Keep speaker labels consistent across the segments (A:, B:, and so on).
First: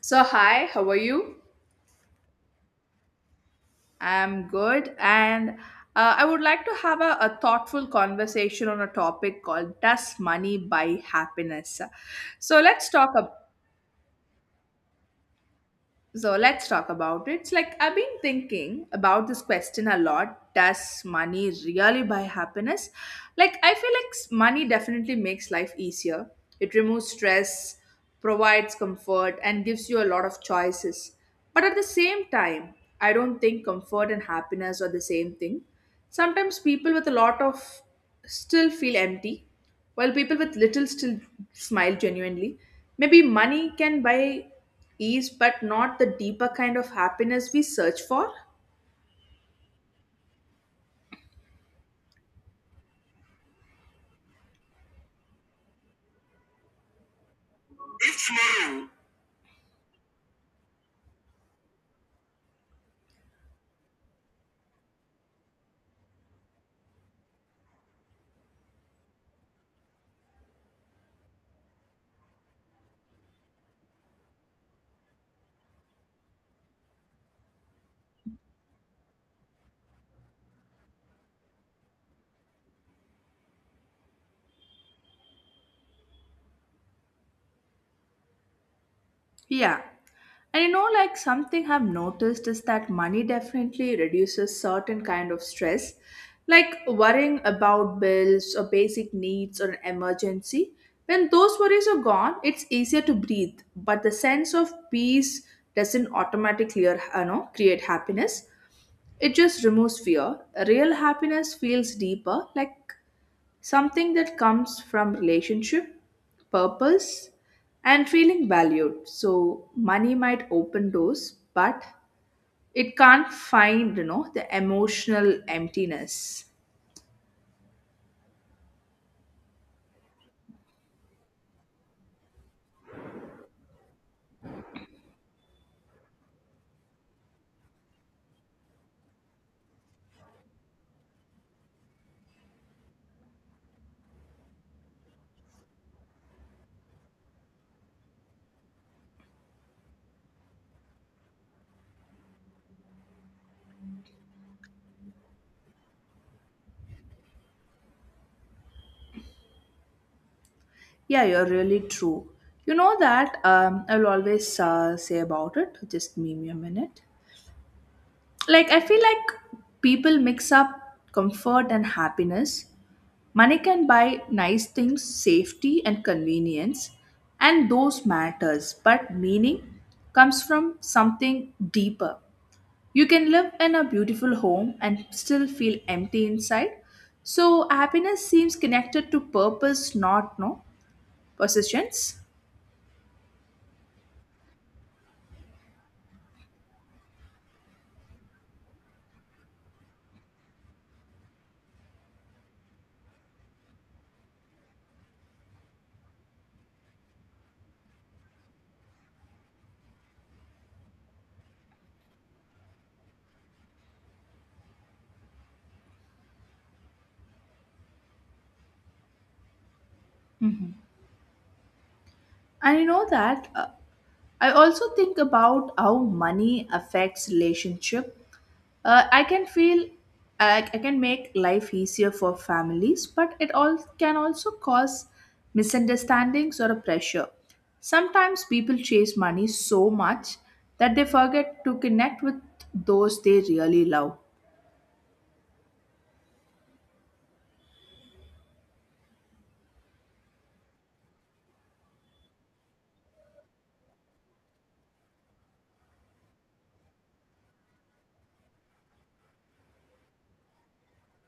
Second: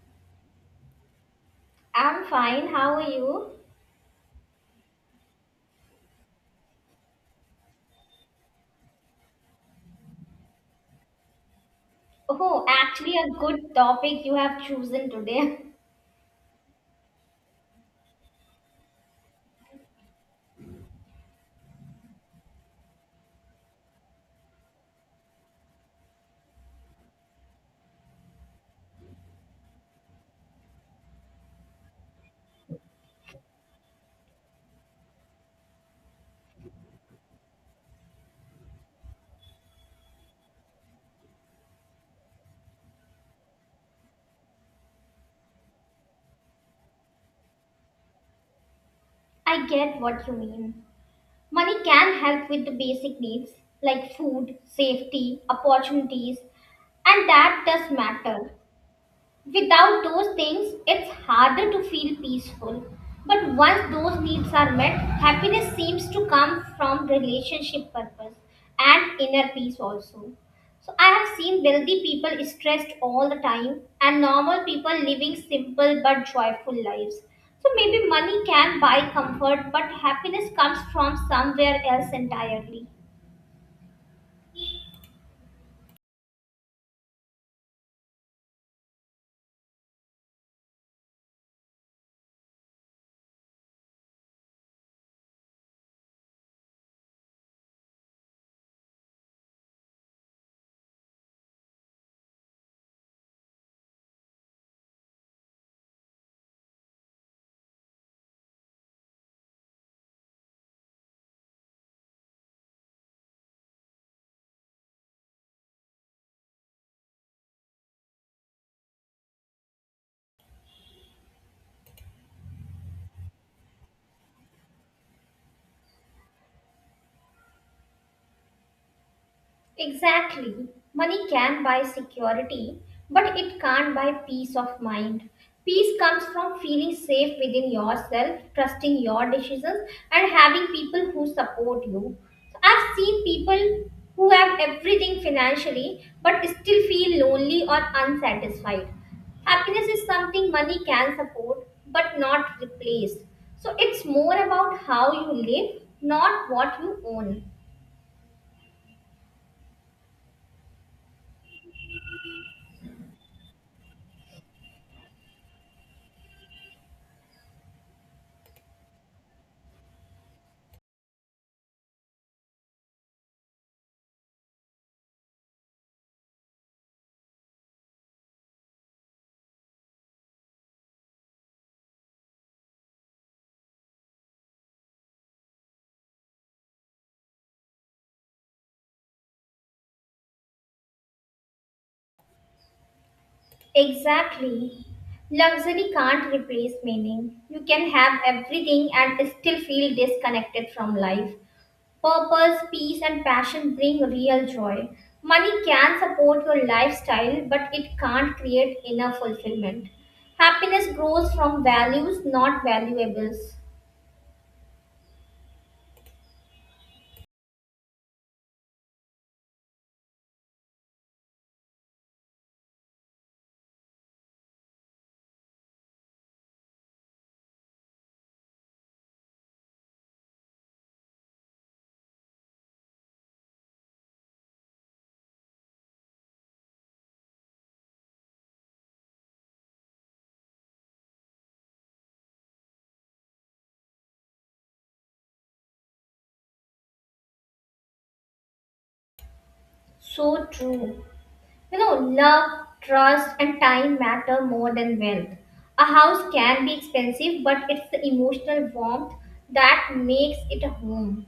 A: So, hi, how are you?
B: I'm fine. How are you?
A: I'm good, and I would like to have a thoughtful conversation on a topic called Does Money Buy Happiness? So,
B: Oh,
A: let's talk
B: actually, a
A: about.
B: good topic you have chosen today.
A: So let's talk about it. It's like I've been thinking about this question a lot. Does money really buy happiness? Like I feel like money definitely makes life easier. It removes stress, provides comfort, and gives you a lot of choices. But at the same time, I don't think comfort and happiness are the same thing. Sometimes people with a lot of still feel empty, while people with little still smile genuinely. Maybe money can buy ease, but not the deeper kind of happiness we search for.
B: I get what you mean. Money can help with the basic needs like food, safety, opportunities, and that does matter. Without those things, it's harder to feel peaceful. But once those needs are met, happiness seems to come from relationship purpose and inner peace also. So I have seen wealthy people stressed all the time and normal people living simple but joyful lives. So maybe money can buy comfort, but happiness comes from somewhere else entirely.
A: Yeah. And you know, like something I've noticed is that money definitely reduces certain kind of stress, like worrying about bills or basic needs or an emergency. When those worries are gone, it's easier to breathe, but the sense of peace doesn't automatically create happiness. It just removes fear. Real happiness feels deeper, like something that comes from relationship, purpose, and feeling valued. So money might open doors, but it can't find, you know, the emotional emptiness.
B: Exactly. Money can buy security, but it can't buy peace of mind. Peace comes from feeling safe within yourself, trusting your decisions, and having people who support you. So I've seen people who have everything financially but still feel lonely or unsatisfied. Happiness is something money can support but not replace. So it's more about how you live, not what you own.
A: Yeah, you're really true. You know that I'll always say about it. Just meme me a minute. Like I feel like people mix up comfort and happiness. Money can buy nice things, safety and convenience, and those matters, but meaning comes from something deeper. You can live in a beautiful home and still feel empty inside. So happiness seems connected to purpose, not no possessions.
B: Exactly. Luxury can't replace meaning. You can have everything and still feel disconnected from life. Purpose, peace, and passion bring real joy. Money can support your lifestyle, but it can't create inner fulfillment. Happiness grows from values, not valuables.
A: And you know that I also think about how money affects relationship. Uh, I can feel I can make life easier for families, but it all can also cause misunderstandings or a pressure. Sometimes people chase money so much that they forget to connect with those they really love.
B: So true. You know, love, trust, and time matter more than wealth. A house can be expensive, but it's the emotional warmth that makes it a home.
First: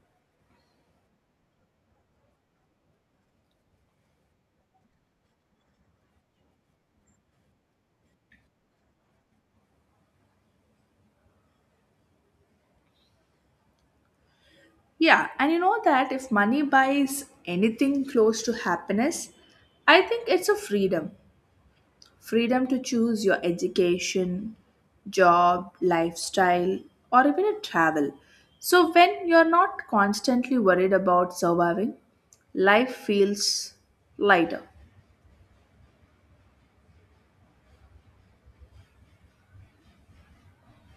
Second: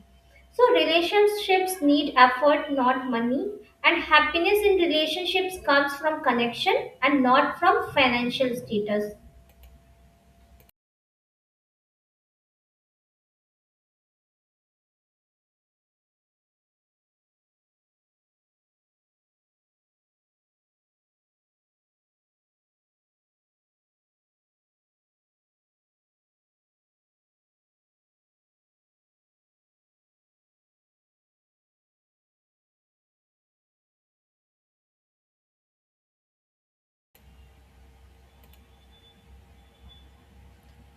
B: So, relationships need effort, not money. And happiness in relationships comes from connection and not from financial status.
A: Yeah, and you know that if money buys anything close to happiness, I think it's a freedom. Freedom to choose your education, job, lifestyle, or even a travel. So when you're not constantly worried about surviving, life feels lighter.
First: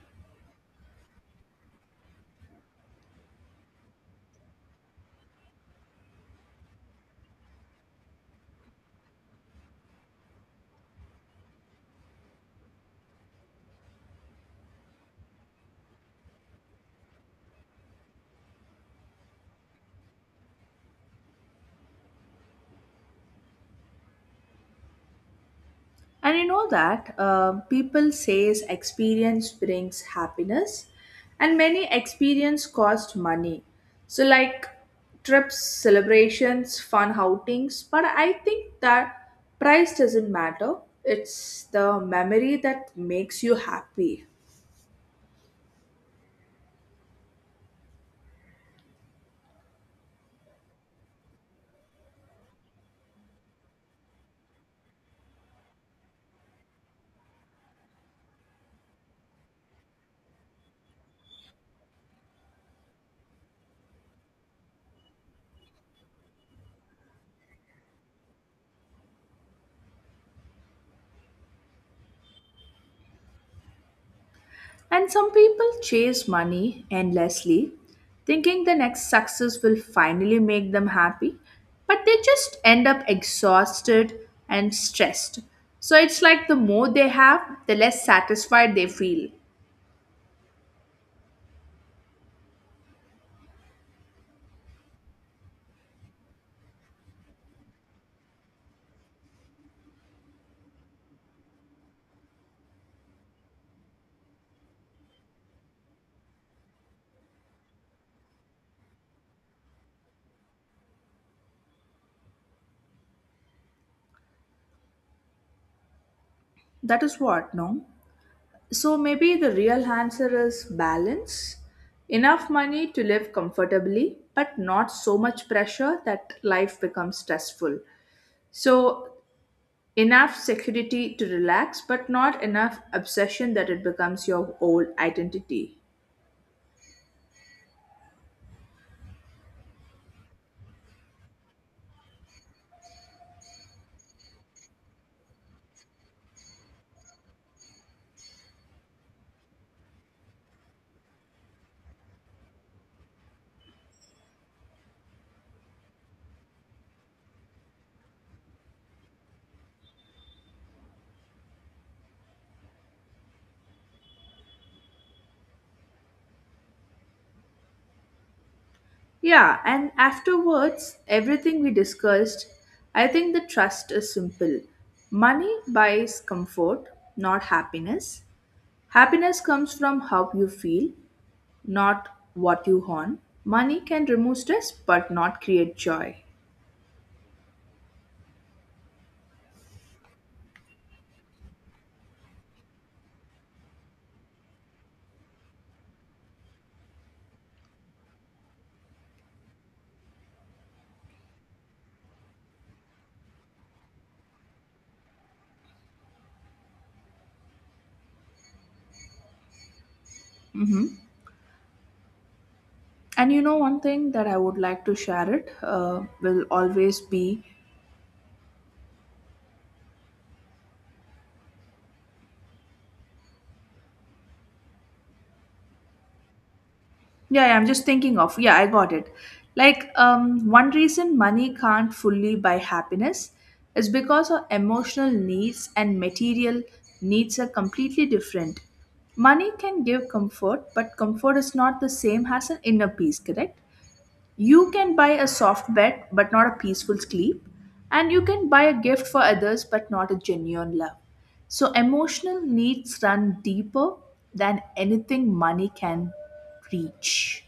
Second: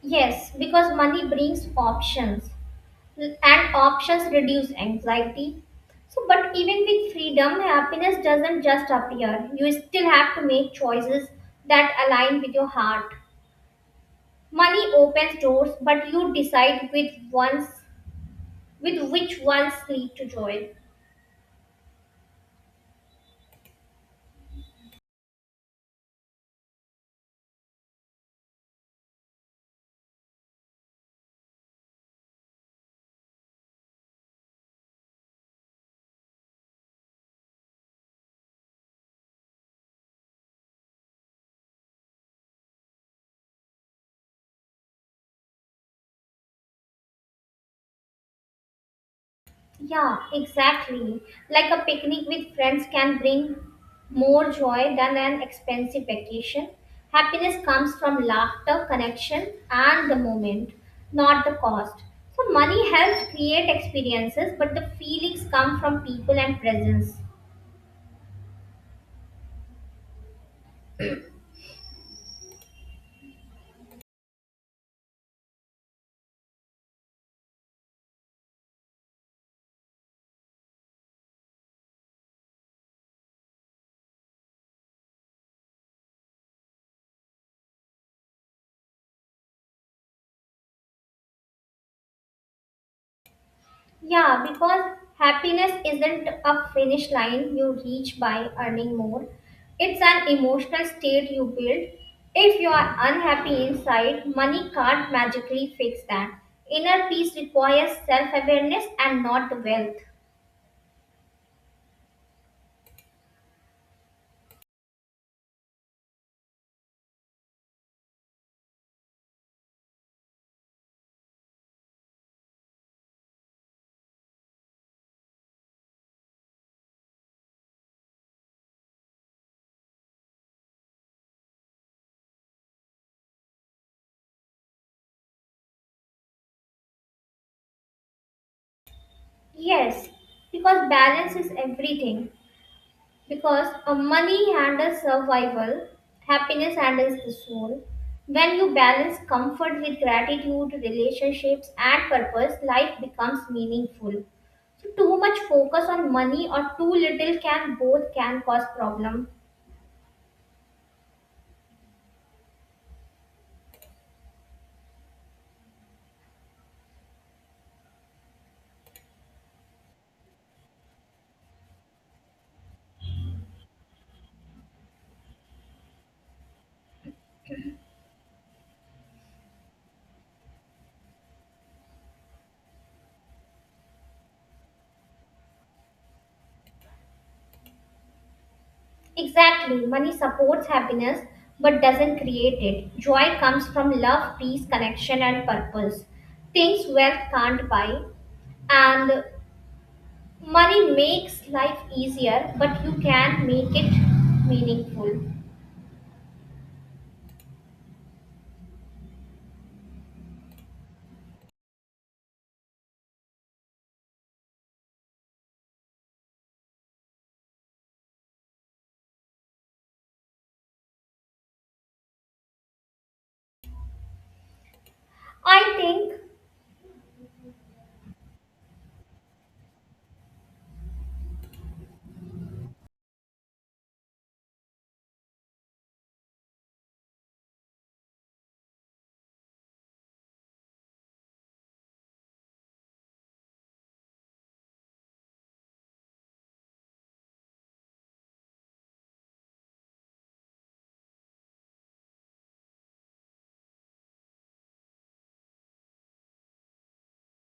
B: Yes, because money brings options and options reduce anxiety. So, but even with freedom, happiness doesn't just appear. You still have to make choices that align with your heart. Money opens doors, but you decide with ones with which ones lead to joy.
A: And you know that people says experience brings happiness, and many experience cost money. So like trips, celebrations, fun outings. But I think that price doesn't matter. It's the memory that makes you happy.
B: Yeah, exactly. Like a picnic with friends can bring more joy than an expensive vacation. Happiness comes from laughter, connection, and the moment, not the cost. So, money helps create experiences, but the feelings come from people and presence.
A: And some people chase money endlessly, thinking the next success will finally make them happy, but they just end up exhausted and stressed. So it's like the more they have, the less satisfied they feel.
B: Yeah, because happiness isn't a finish line you reach by earning more. It's an emotional state you build. If you are unhappy inside, money can't magically fix that. Inner peace requires self awareness and not wealth.
A: That is what, no? So maybe the real answer is balance. Enough money to live comfortably, but not so much pressure that life becomes stressful. So enough security to relax, but not enough obsession that it becomes your old identity.
B: Yes, because balance is everything. Because money handles survival, happiness handles the soul. When you balance comfort with gratitude, relationships, and purpose, life becomes meaningful. So too much focus on money or too little can both can cause problem.
A: Yeah, and afterwards, everything we discussed, I think the trust is simple. Money buys comfort, not happiness. Happiness comes from how you feel, not what you own. Money can remove stress, but not create joy.
B: Exactly, money supports happiness but doesn't create it. Joy comes from love, peace, connection, and purpose. Things wealth can't buy, and money makes life easier, but you can make it meaningful.
A: Mhm. And you know, one thing that I would like to share it will always be.
B: I think,
A: Yeah, yeah, I'm just thinking of. Yeah, I got it. Like, one reason money can't fully buy happiness is because our emotional needs and material needs are completely different. Money can give comfort, but comfort is not the same as an inner peace, correct? You can buy a soft bed, but not a peaceful sleep. And you can buy a gift for others, but not a genuine love. So, emotional needs run deeper than anything money can reach.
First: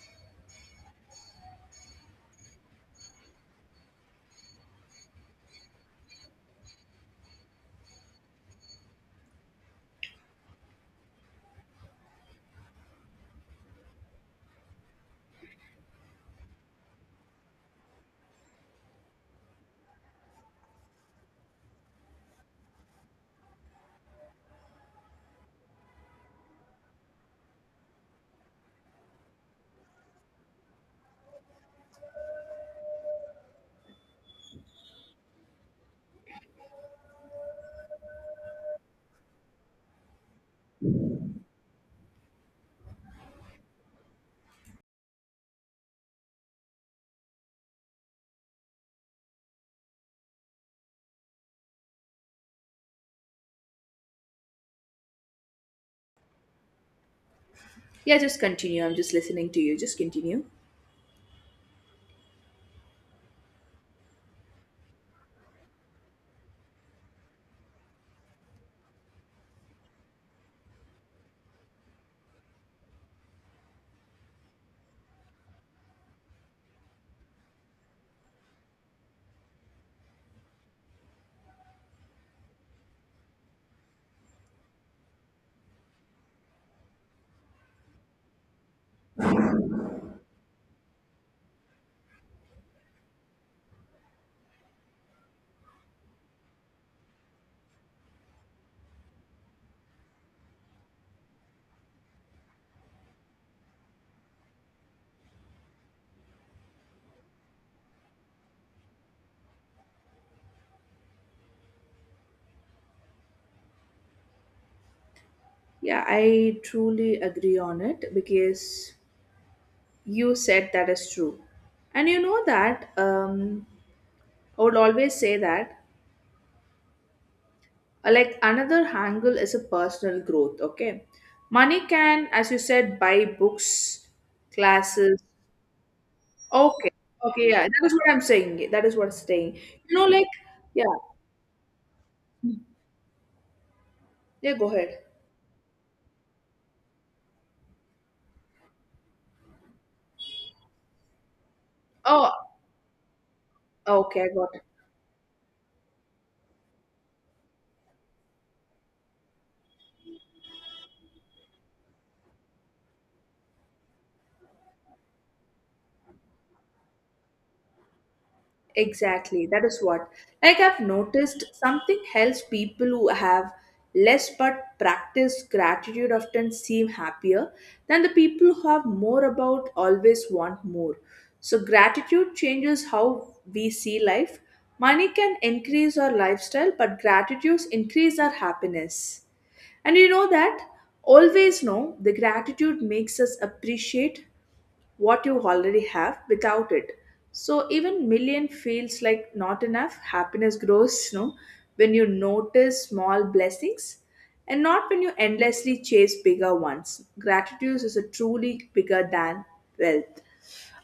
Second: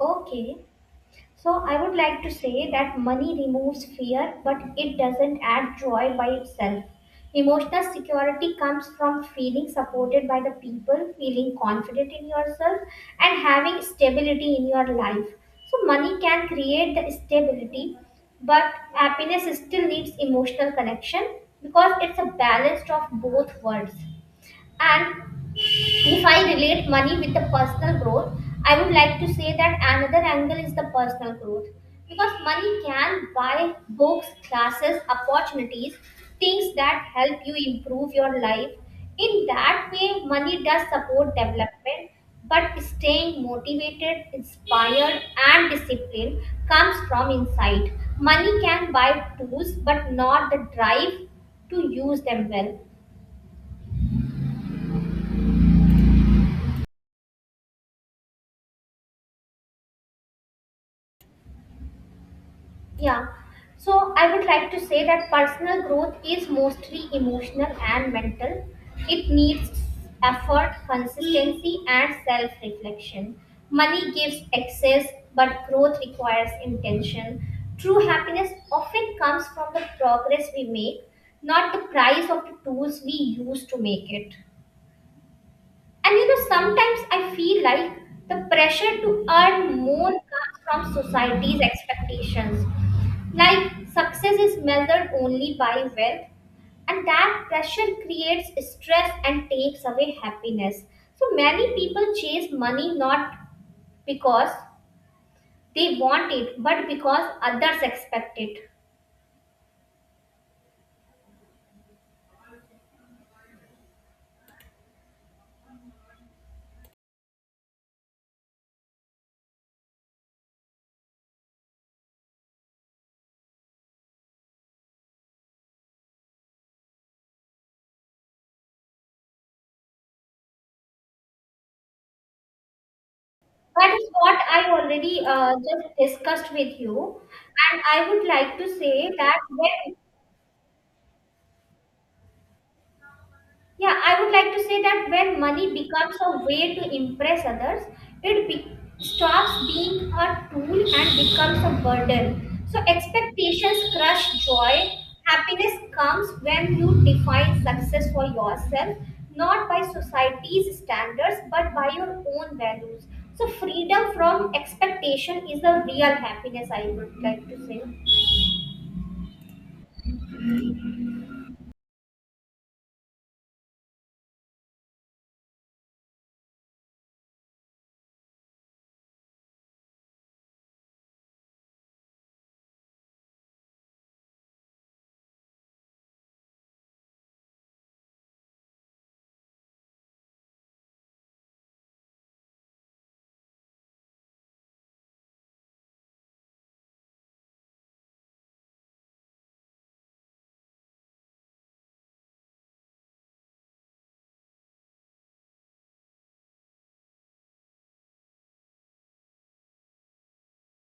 B: okay, so I would like to say that money removes fear, but it doesn't add joy by itself. Emotional security comes from feeling supported by the people, feeling confident in yourself, and having stability in your life. So, money can create the stability, but happiness still needs emotional connection because it's a balance of both worlds. And if I relate money with the personal growth, I would like to say that another angle is the personal growth. Because money can buy books, classes, opportunities, things that help you improve your life. In that way, money does support development, but staying motivated, inspired, and disciplined comes from inside. Money can buy tools, but not the drive to use them well.
A: Yeah, just continue. I'm just listening to you. Just continue.
B: Yeah. So I would like to say that personal growth is mostly emotional and mental. It needs effort, consistency, and self reflection. Money gives access, but growth requires intention. True happiness often comes from the progress we make, not the price of the tools we use to make it. And you know, sometimes I feel like the pressure to earn more comes from society's expectations like success is measured only by wealth, and that pressure creates stress and takes away happiness. So many people chase money not because they want it, but because others expect it.
A: Yeah, I truly agree on it because you said that is true. And you know that I would always say that like another angle is a personal growth, okay? Money can, as you said, buy
B: That
A: books,
B: is what I
A: classes.
B: already just discussed with
A: Okay.
B: you,
A: Okay, yeah.
B: and
A: That is
B: I
A: what I'm
B: would like to
A: saying. That is what
B: say
A: I'm
B: that
A: saying.
B: when
A: You know, like yeah,
B: yeah, I would like
A: yeah,
B: to
A: go
B: say
A: ahead.
B: that when money becomes a way to impress others, it be- stops being a tool and becomes a
A: Oh,
B: burden. So expectations
A: okay,
B: crush
A: I got.
B: joy. Happiness comes when you define success for yourself, not by society's standards, but by your own values. So freedom from expectation is the real happiness, I would like to say.
A: Exactly, that is what. Like I've noticed something else people who have less but practice gratitude often seem happier than the people who have more about always want more. So gratitude changes how we see life. Money can increase our lifestyle, but gratitudes increase our happiness. And you know that always know the gratitude makes us appreciate what you already have without it, so even million feels like not enough, happiness grows, you know, when you notice small blessings and not when you endlessly chase bigger ones. Gratitude is a truly bigger than wealth.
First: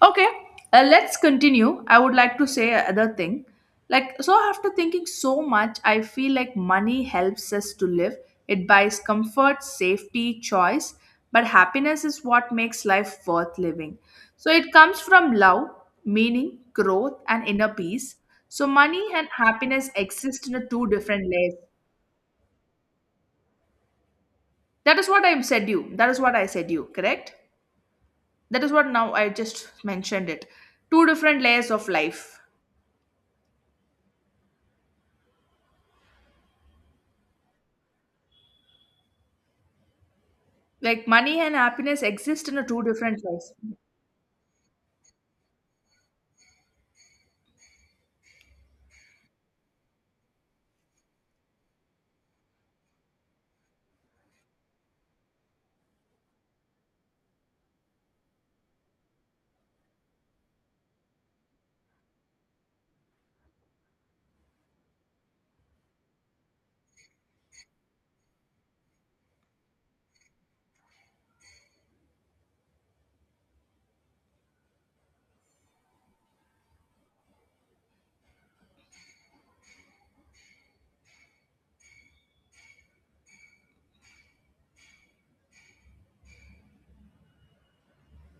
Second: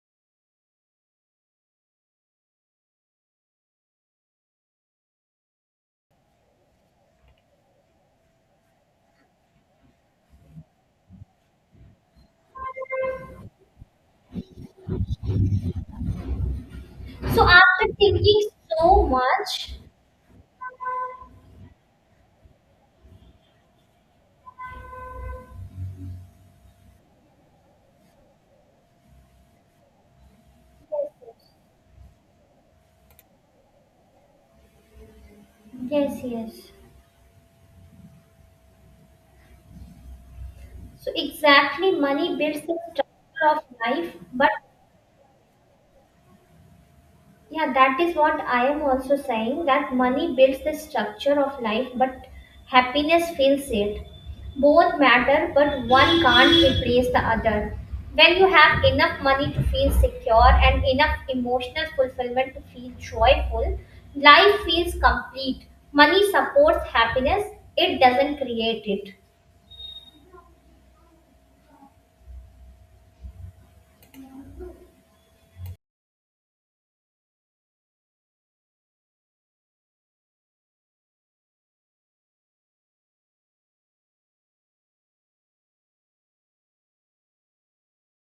A: Okay, let's continue. I would like to say another thing. Like, so after thinking so much, I feel like money helps us to live. It buys comfort, safety, choice, but happiness is what makes life worth living. So it comes from love, meaning, growth, and
B: So
A: inner
B: after
A: peace.
B: thinking
A: So
B: so
A: money and
B: much,
A: happiness exist in a two different
B: yes,
A: layers. That is what I said you. That is what I said you, correct? That is what now I just mentioned it. Two different
B: yes.
A: layers of life.
B: Yes, yes.
A: Like
B: So
A: money and
B: exactly,
A: happiness
B: money
A: exist in
B: builds
A: a
B: the
A: two different
B: structure
A: lives.
B: of life. But yeah, that is what I am also saying that money builds the structure of life, but happiness fills it. Both matter, but one can't replace the other. When you have enough money to feel secure and enough emotional fulfillment to feel joyful, life feels complete. Money supports happiness, it doesn't create it.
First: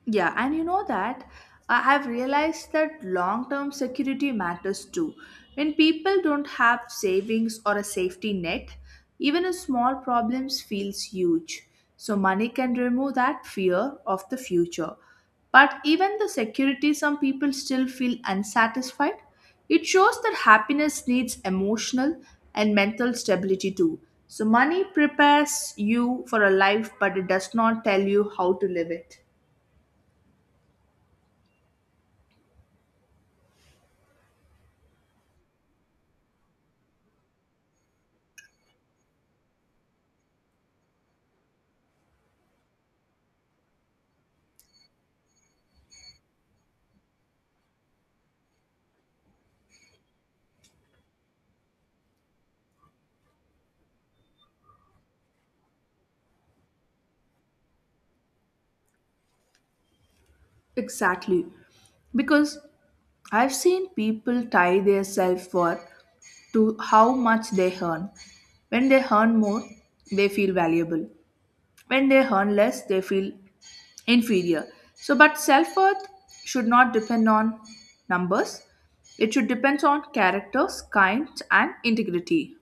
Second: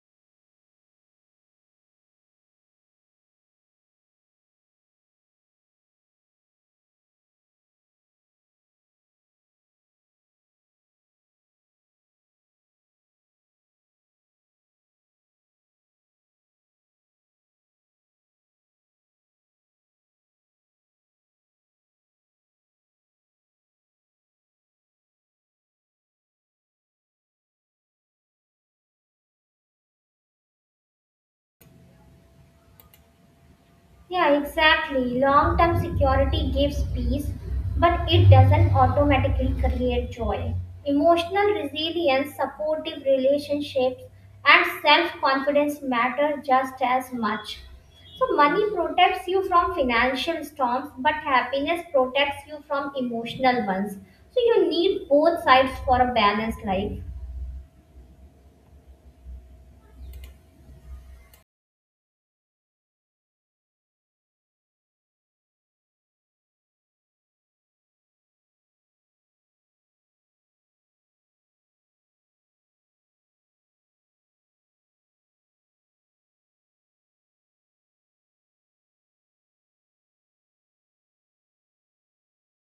A: Yeah, and you know that I have realized that long term security matters too. When people don't have savings or a safety net, even a small problems feels huge. So money can remove that fear of the future. But even the security some people still feel unsatisfied. It shows that happiness needs emotional and mental stability too. So money prepares you for a life but it does not tell you how to live it.
B: Yeah, exactly. Long term security gives peace, but it doesn't automatically create joy. Emotional resilience, supportive relationships, and self confidence matter just as much. So, money protects you from financial storms, but happiness protects you from emotional ones. So, you need both sides for a balanced life.
A: Exactly. Because I've seen people tie their self worth to how much they earn. When they earn more, they feel valuable. When they earn less, they feel inferior. So, but self worth should not depend on numbers, it should depend on characters, kind, and integrity.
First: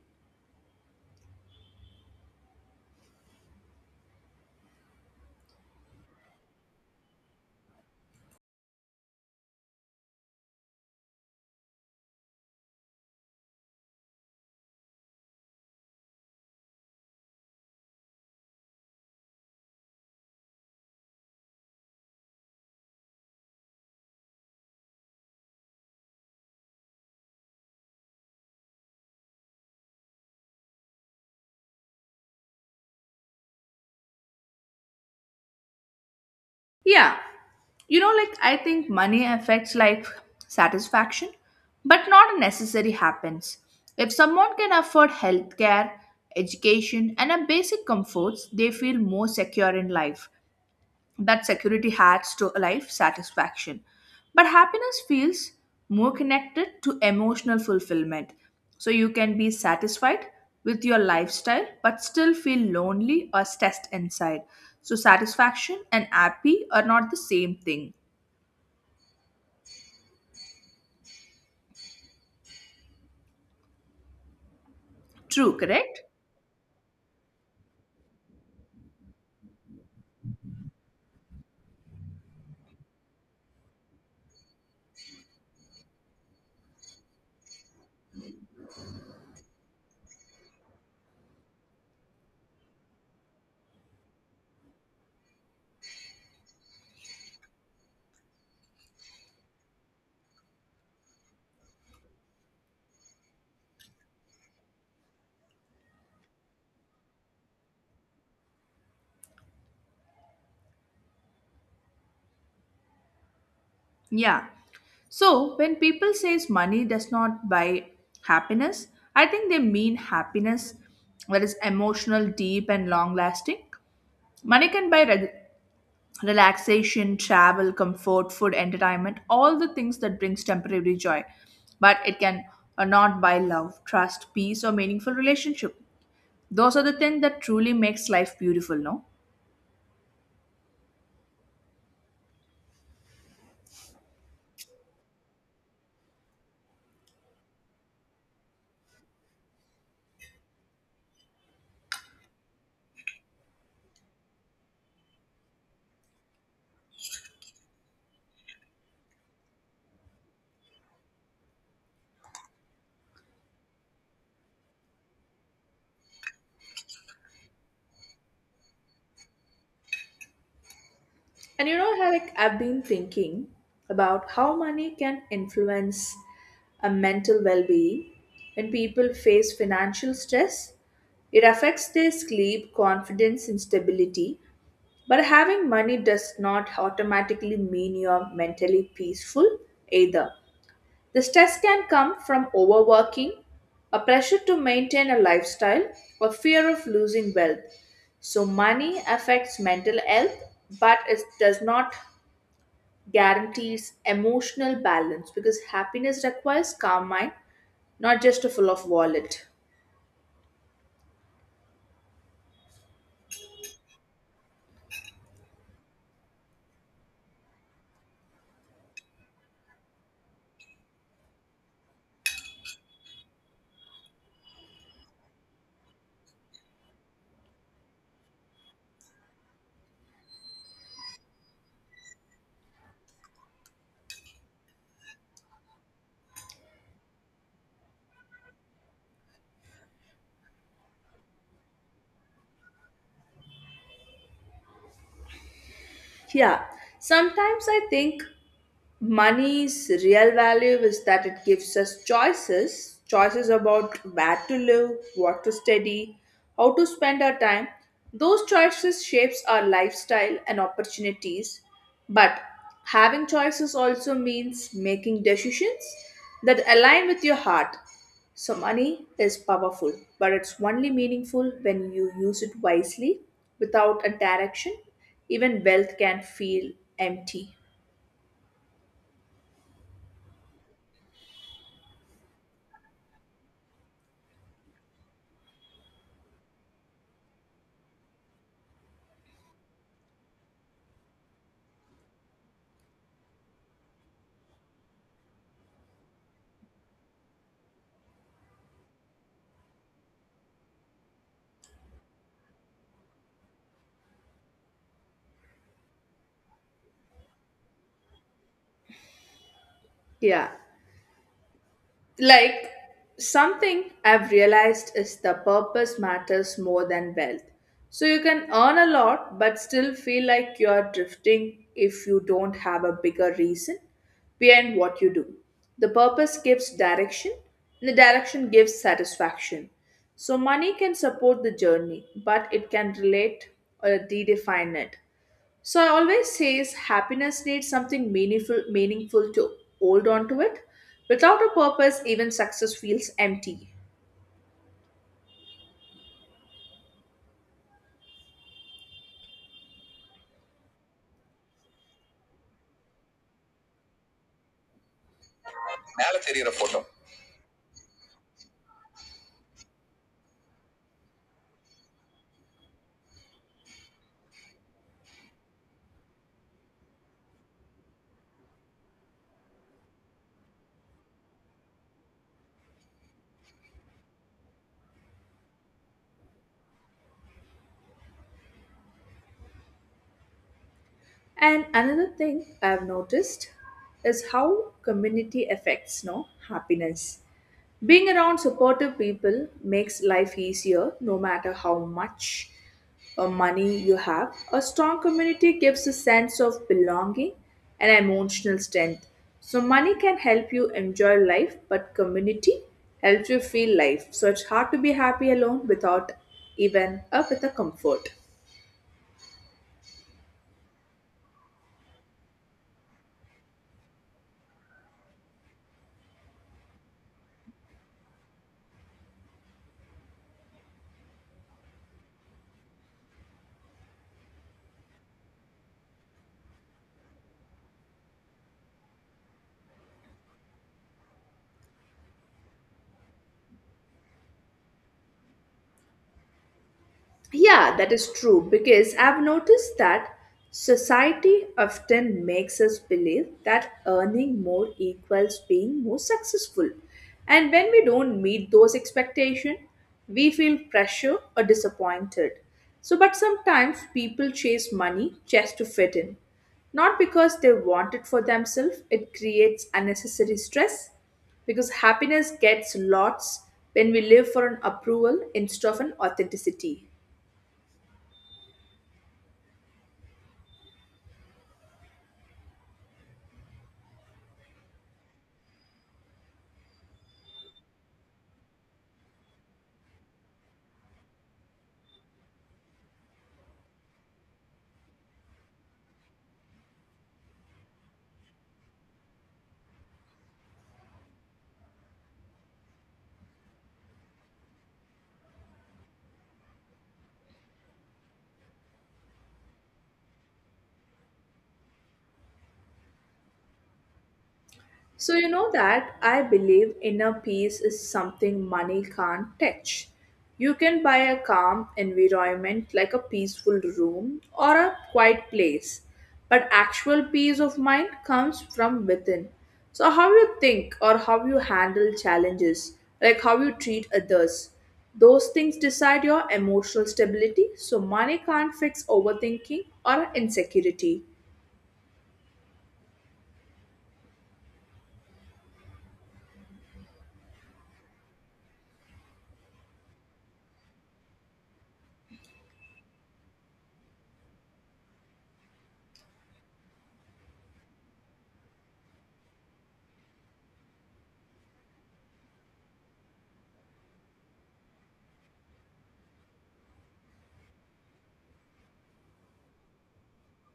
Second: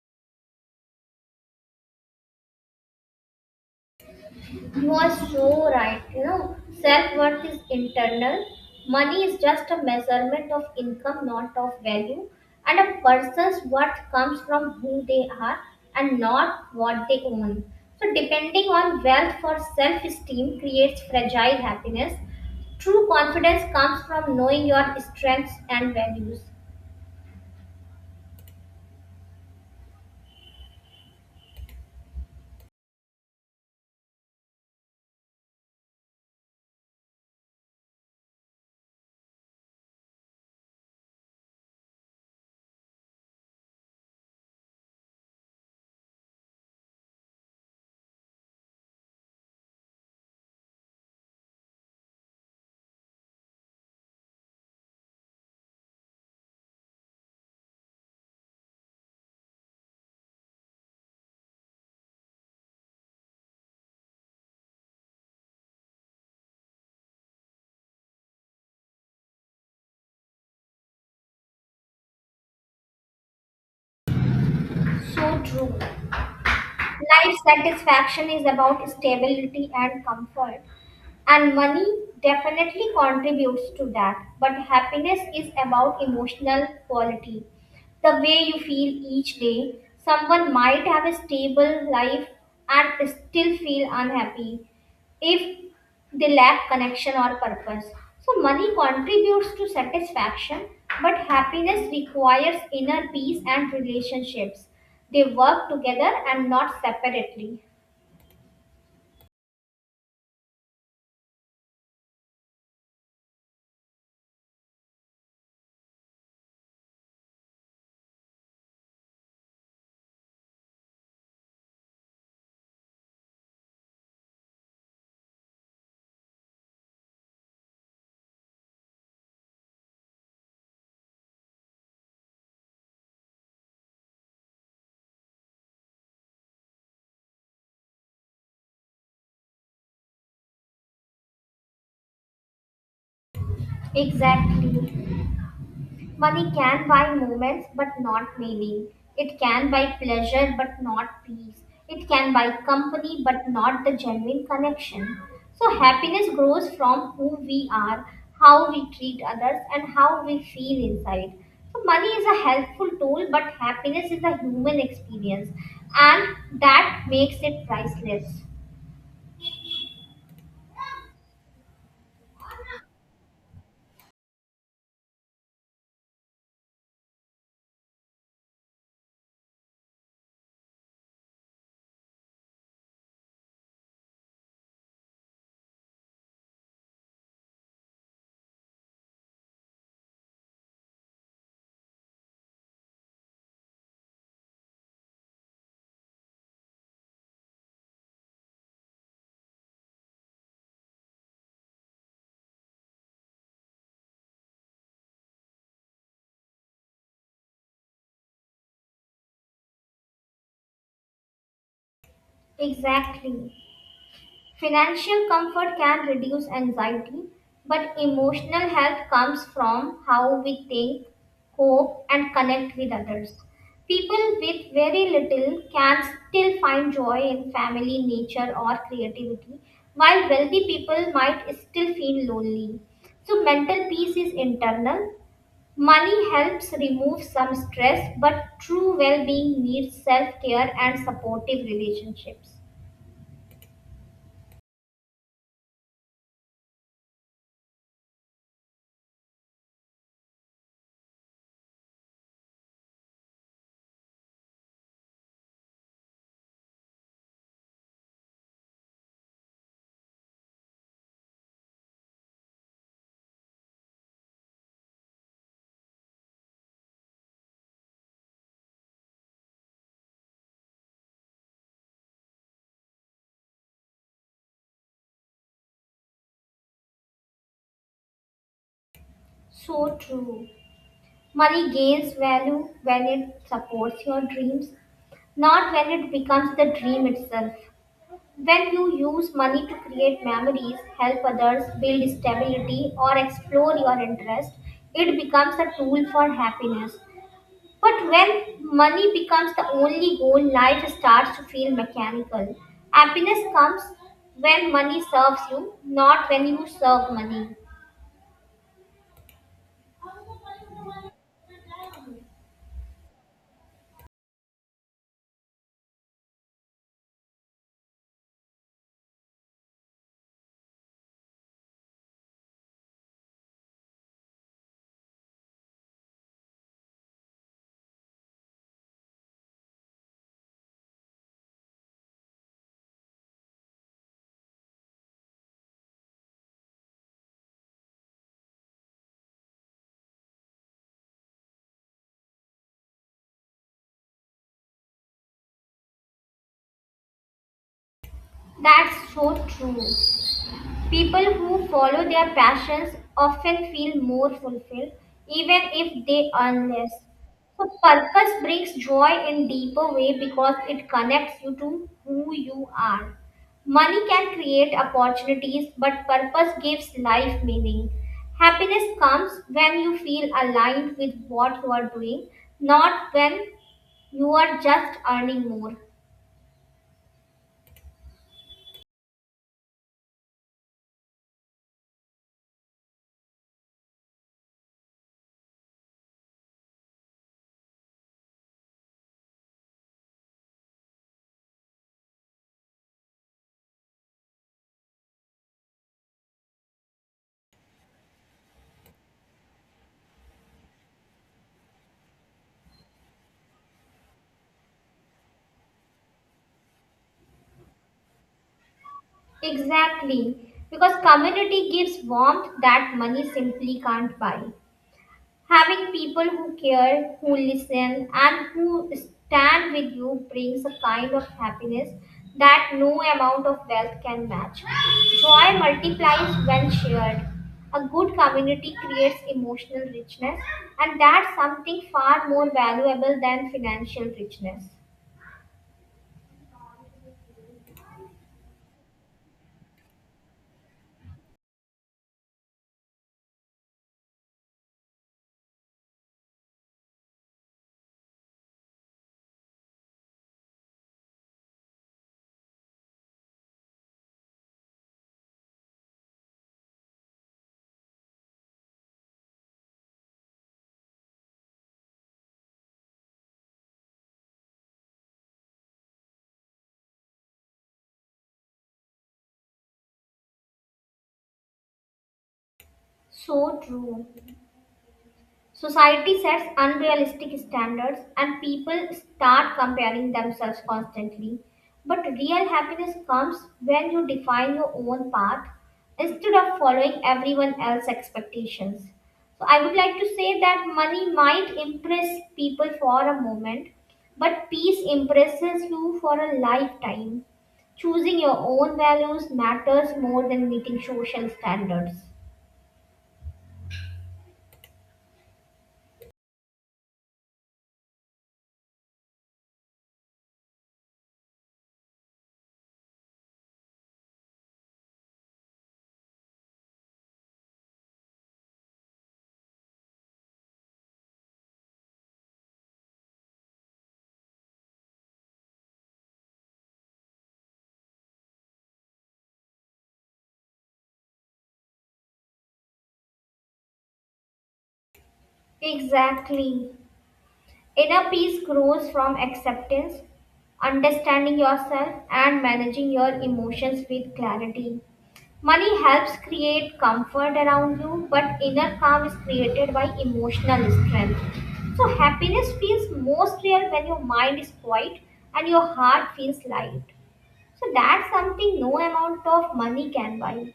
B: You are so right. You know, self worth is internal. Money is just a measurement of income, not of value. And a person's worth comes from who they are and not what they own. So, depending on wealth for self esteem creates fragile happiness. True confidence comes from knowing your strengths and values.
A: Yeah. You know, like I think money affects life satisfaction, but not necessarily happens. If someone can afford healthcare, education, and a basic comforts, they feel more secure in life, that security adds to life satisfaction. But happiness feels more connected to emotional fulfillment. So you can be satisfied with your lifestyle but still feel lonely or stressed inside. So satisfaction and happy are not the same thing.
B: So
A: True,
B: true.
A: correct?
B: Life satisfaction is about stability and comfort, and money definitely contributes to that. But happiness is about emotional quality, the way you feel each day. Someone might have a stable life and still feel unhappy if they lack connection or purpose. So, money contributes to satisfaction, but happiness requires inner peace and relationships. They work together and not separately.
A: Yeah. So when people says money does not buy happiness, I think they mean happiness that is emotional, deep and long lasting. Money can buy relaxation, travel, comfort, food, entertainment, all the things that brings temporary joy. But it can not buy love, trust, peace, or meaningful relationship. Those are the things that truly makes life beautiful, no?
B: Exactly. Money can buy moments but not meaning. It can buy pleasure but not peace. It can buy company but not the genuine connection. So, happiness grows from who we are, how we treat others, and how we feel inside. So, money is a helpful tool, but happiness is a human experience, and that makes it priceless.
A: And you know, like I've been thinking about how money can influence a mental well-being when people face financial stress. It affects their sleep, confidence, and stability, but having money does not automatically mean you are mentally peaceful either. The stress can come from overworking, a pressure to maintain a lifestyle, or fear of losing wealth. So, money affects mental health, but it does not guarantees emotional balance because happiness requires calm mind, not just a full of wallet.
B: Exactly. Financial comfort can reduce anxiety, but emotional health comes from how we think, cope, and connect with others. People with very little can still find joy in family, nature, or creativity, while wealthy people might still feel lonely. So, mental peace is internal. Money helps remove some stress, but true well being needs self care and supportive relationships.
A: Yeah, sometimes I think money's real value is that it gives us choices, choices about where to live, what to study, how to spend our time. Those choices shapes our lifestyle and opportunities. But having choices also means making decisions that align with your heart. So money is powerful, but it's only meaningful when you use it wisely. Without a direction, even wealth can feel empty.
B: So true. Money gains value when it supports your dreams, not when it becomes the dream itself. When you use money to create memories, help others, build stability, or explore your interest, it becomes a tool for happiness. But when money becomes the only goal, life starts to feel mechanical. Happiness comes when money serves you, not when you serve money.
A: Yeah. Like something I've realized is the purpose matters more than wealth. So you can earn a lot but still feel like you're drifting if you don't have a bigger reason behind what you do. The purpose gives direction, and the direction gives satisfaction. So money can support the journey, but it can relate or redefine it. So I always says happiness needs something meaningful to hold on to it. Without a purpose, even success feels empty.
B: That's so true. People who follow their passions often feel more fulfilled, even if
A: மேல
B: they
A: தெரியிற
B: earn
A: photo.
B: less. So, purpose brings joy in deeper way because it connects you to who you are. Money can create opportunities, but purpose gives life meaning. Happiness comes when you feel aligned with what you are doing, not when you are just earning more.
A: And another thing I've noticed is how community affects no happiness. Being around supportive people makes life easier no matter how much money you have. A strong community gives a sense of belonging and emotional strength. So, money can help you enjoy life, but community helps you feel life. So, it's hard to be happy alone without even with a comfort.
B: Exactly, because community gives warmth that money simply can't buy. Having people who care, who listen, and who stand with you brings a kind of happiness that no amount of wealth can match. Joy multiplies when shared. A good community creates emotional richness, and that's something far more valuable than financial richness.
A: Yeah, that is true because I've noticed that society often makes us believe that earning more equals being more successful. And when we don't meet those expectations, we feel pressure or disappointed. So, but sometimes people chase money just to fit in, not because they want it for themselves, it creates unnecessary stress because happiness gets lots when we live for an approval instead of an authenticity.
B: So true. Society sets unrealistic standards and people start comparing themselves constantly. But real happiness comes when you define your own path instead of following everyone else's expectations. So, I would like to say that money might impress people for a moment, but peace impresses you for a lifetime. Choosing your own values matters more than meeting social standards.
A: So, you know that I believe inner peace is something money can't touch. You can buy a calm environment like a peaceful room or a quiet place, but actual peace of mind comes from within. So, how you think or how you handle challenges, like how you treat others, those things decide your emotional stability. So, money can't fix overthinking or insecurity.
B: Exactly. Inner peace grows from acceptance, understanding yourself, and managing your emotions with clarity. Money helps create comfort around you, but inner calm is created by emotional strength. So, happiness feels most real when your mind is quiet and your heart feels light. So, that's something no amount of money can buy.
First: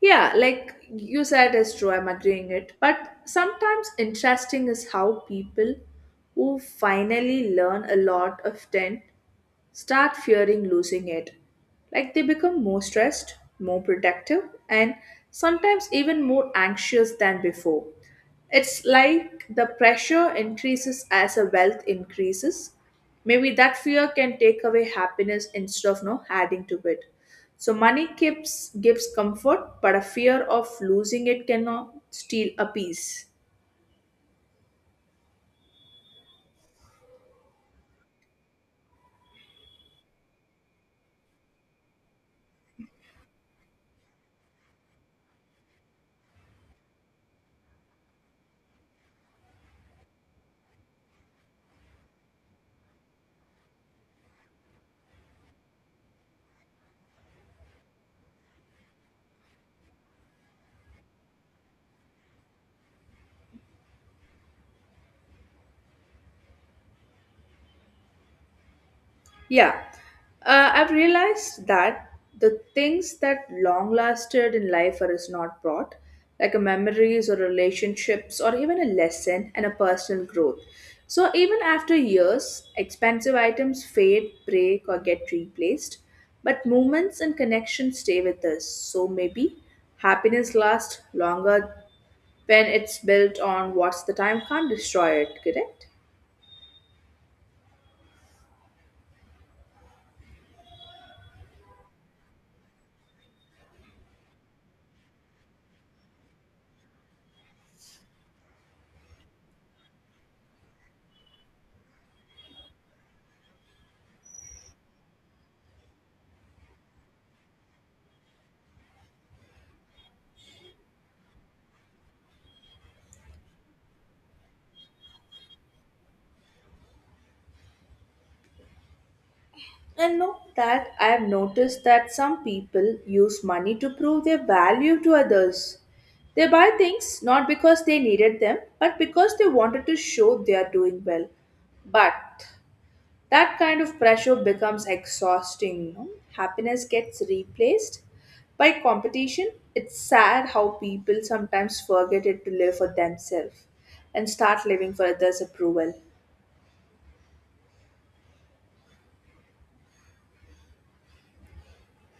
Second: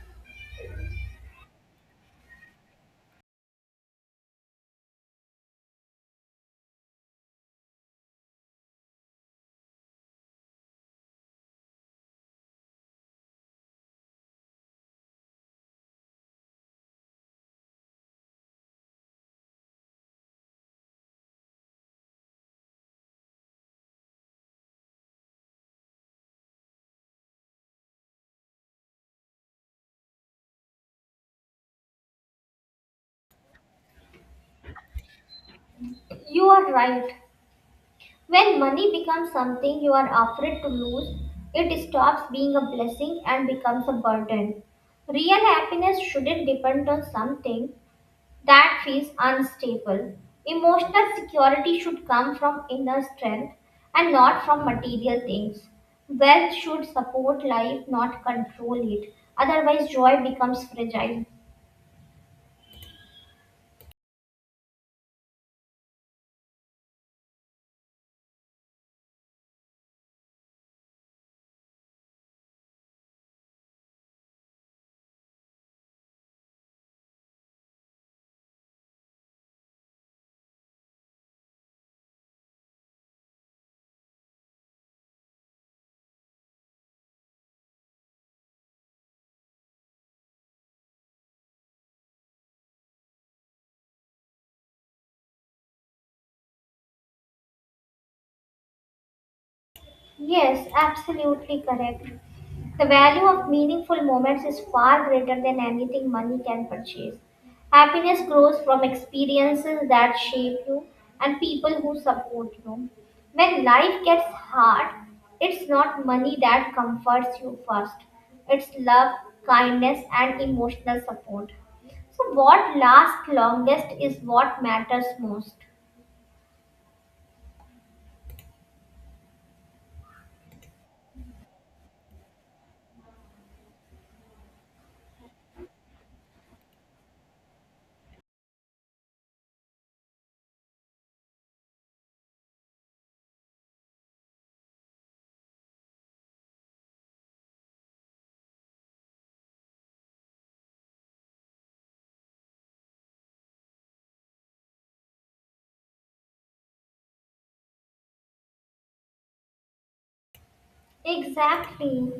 A: Yeah, like you said, is true. I'm agreeing it. But sometimes interesting is how people who finally learn a lot of ten start fearing losing it. Like they become more stressed, more protective, and sometimes even more anxious than before. It's like the pressure increases as a wealth increases. Maybe that fear can take away happiness instead of no adding to it. So money keeps gives comfort, but a fear of losing it cannot steal a peace.
B: You are right. When money becomes something you are afraid to lose, it stops being a blessing and becomes a burden. Real happiness shouldn't depend on something that feels unstable. Emotional security should come from inner strength and not from material things. Wealth should support life, not control it. Otherwise, joy becomes fragile.
A: Yeah, I've realized that the things that long lasted in life are is not brought, like a memories or relationships or even a lesson and a personal growth. So even after years, expensive items fade, break, or get replaced, but moments and connections stay with us. So maybe happiness lasts longer when it's built on what's the time can't destroy it. Correct?
B: Yes, absolutely correct. The value of meaningful moments is far greater than anything money can purchase. Happiness grows from experiences that shape you and people who support you. When life gets hard, it's not money that comforts you first, it's love, kindness, and emotional support. So, what lasts longest is what matters most.
A: And know that I have noticed that some people use money to prove their value to others. They buy things not because they needed them, but because they wanted to show they are doing well. But that kind of pressure becomes exhausting. No? Happiness gets replaced by competition. It's sad how people sometimes forget it to live for themselves and start living for others' approval.
B: Exactly.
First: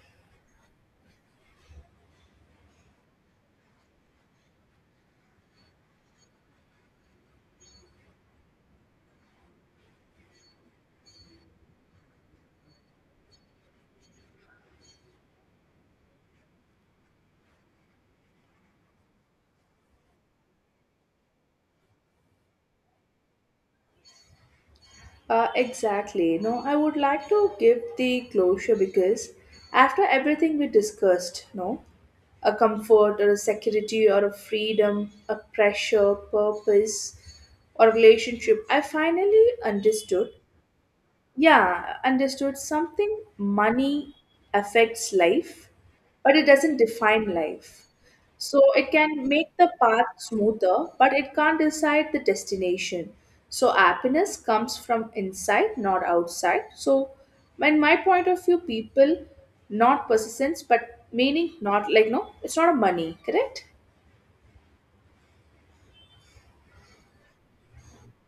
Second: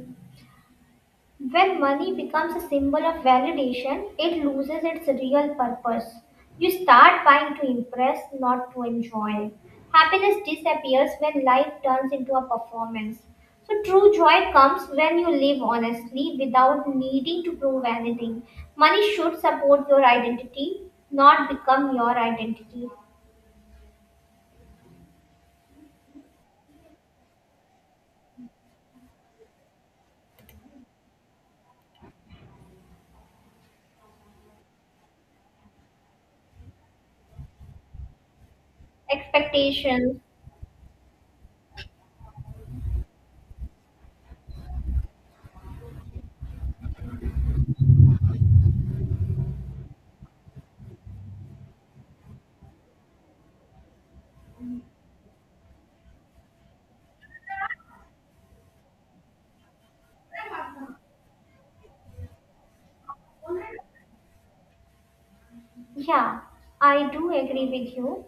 B: When money becomes a symbol of validation, it loses its real purpose. You start buying to impress, not to enjoy. Happiness disappears when life turns into a performance. So, true joy comes when you live honestly without needing to prove anything. Money should support your identity, not become your identity.
A: Exactly. No, I would like to give the closure because after everything we discussed, no, a comfort or a security or a freedom, a pressure, purpose, or relationship, I finally
B: Expectations.
A: understood yeah, understood. Something money affects life, but it doesn't define life. So it can make the path smoother, but it can't decide the destination. So happiness comes from inside, not outside. So, in my point of view, people, not persistence, but meaning, not like no, it's not a money, correct?
B: Yeah, I do agree with you.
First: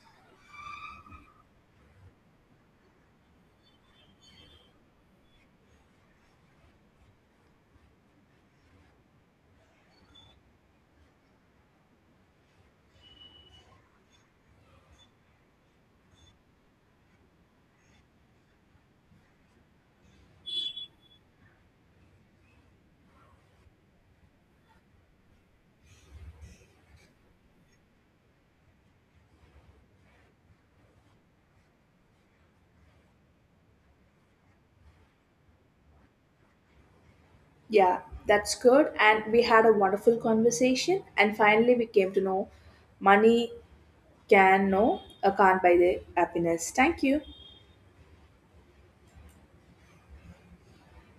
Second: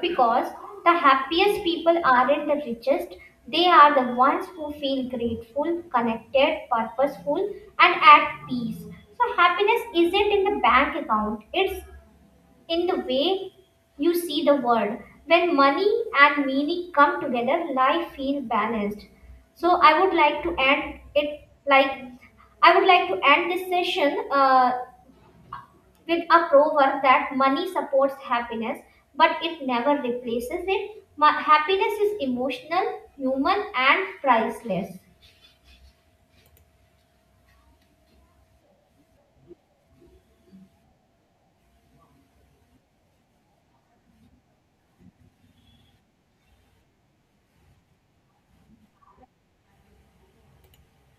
B: Because the happiest people aren't the richest, they are the ones who feel grateful, connected, purposeful, and at peace. So, happiness isn't in the bank account, it's in the way you see the world. When money and meaning come together, life feels balanced. So, I would like to end it like I would like to end this session with a proverb that money supports happiness, but it never replaces it. Happiness is emotional, human, and priceless.
A: Yeah, that's good. And we had a wonderful conversation. And finally, we came to know money can no, I can't buy the happiness. Thank you.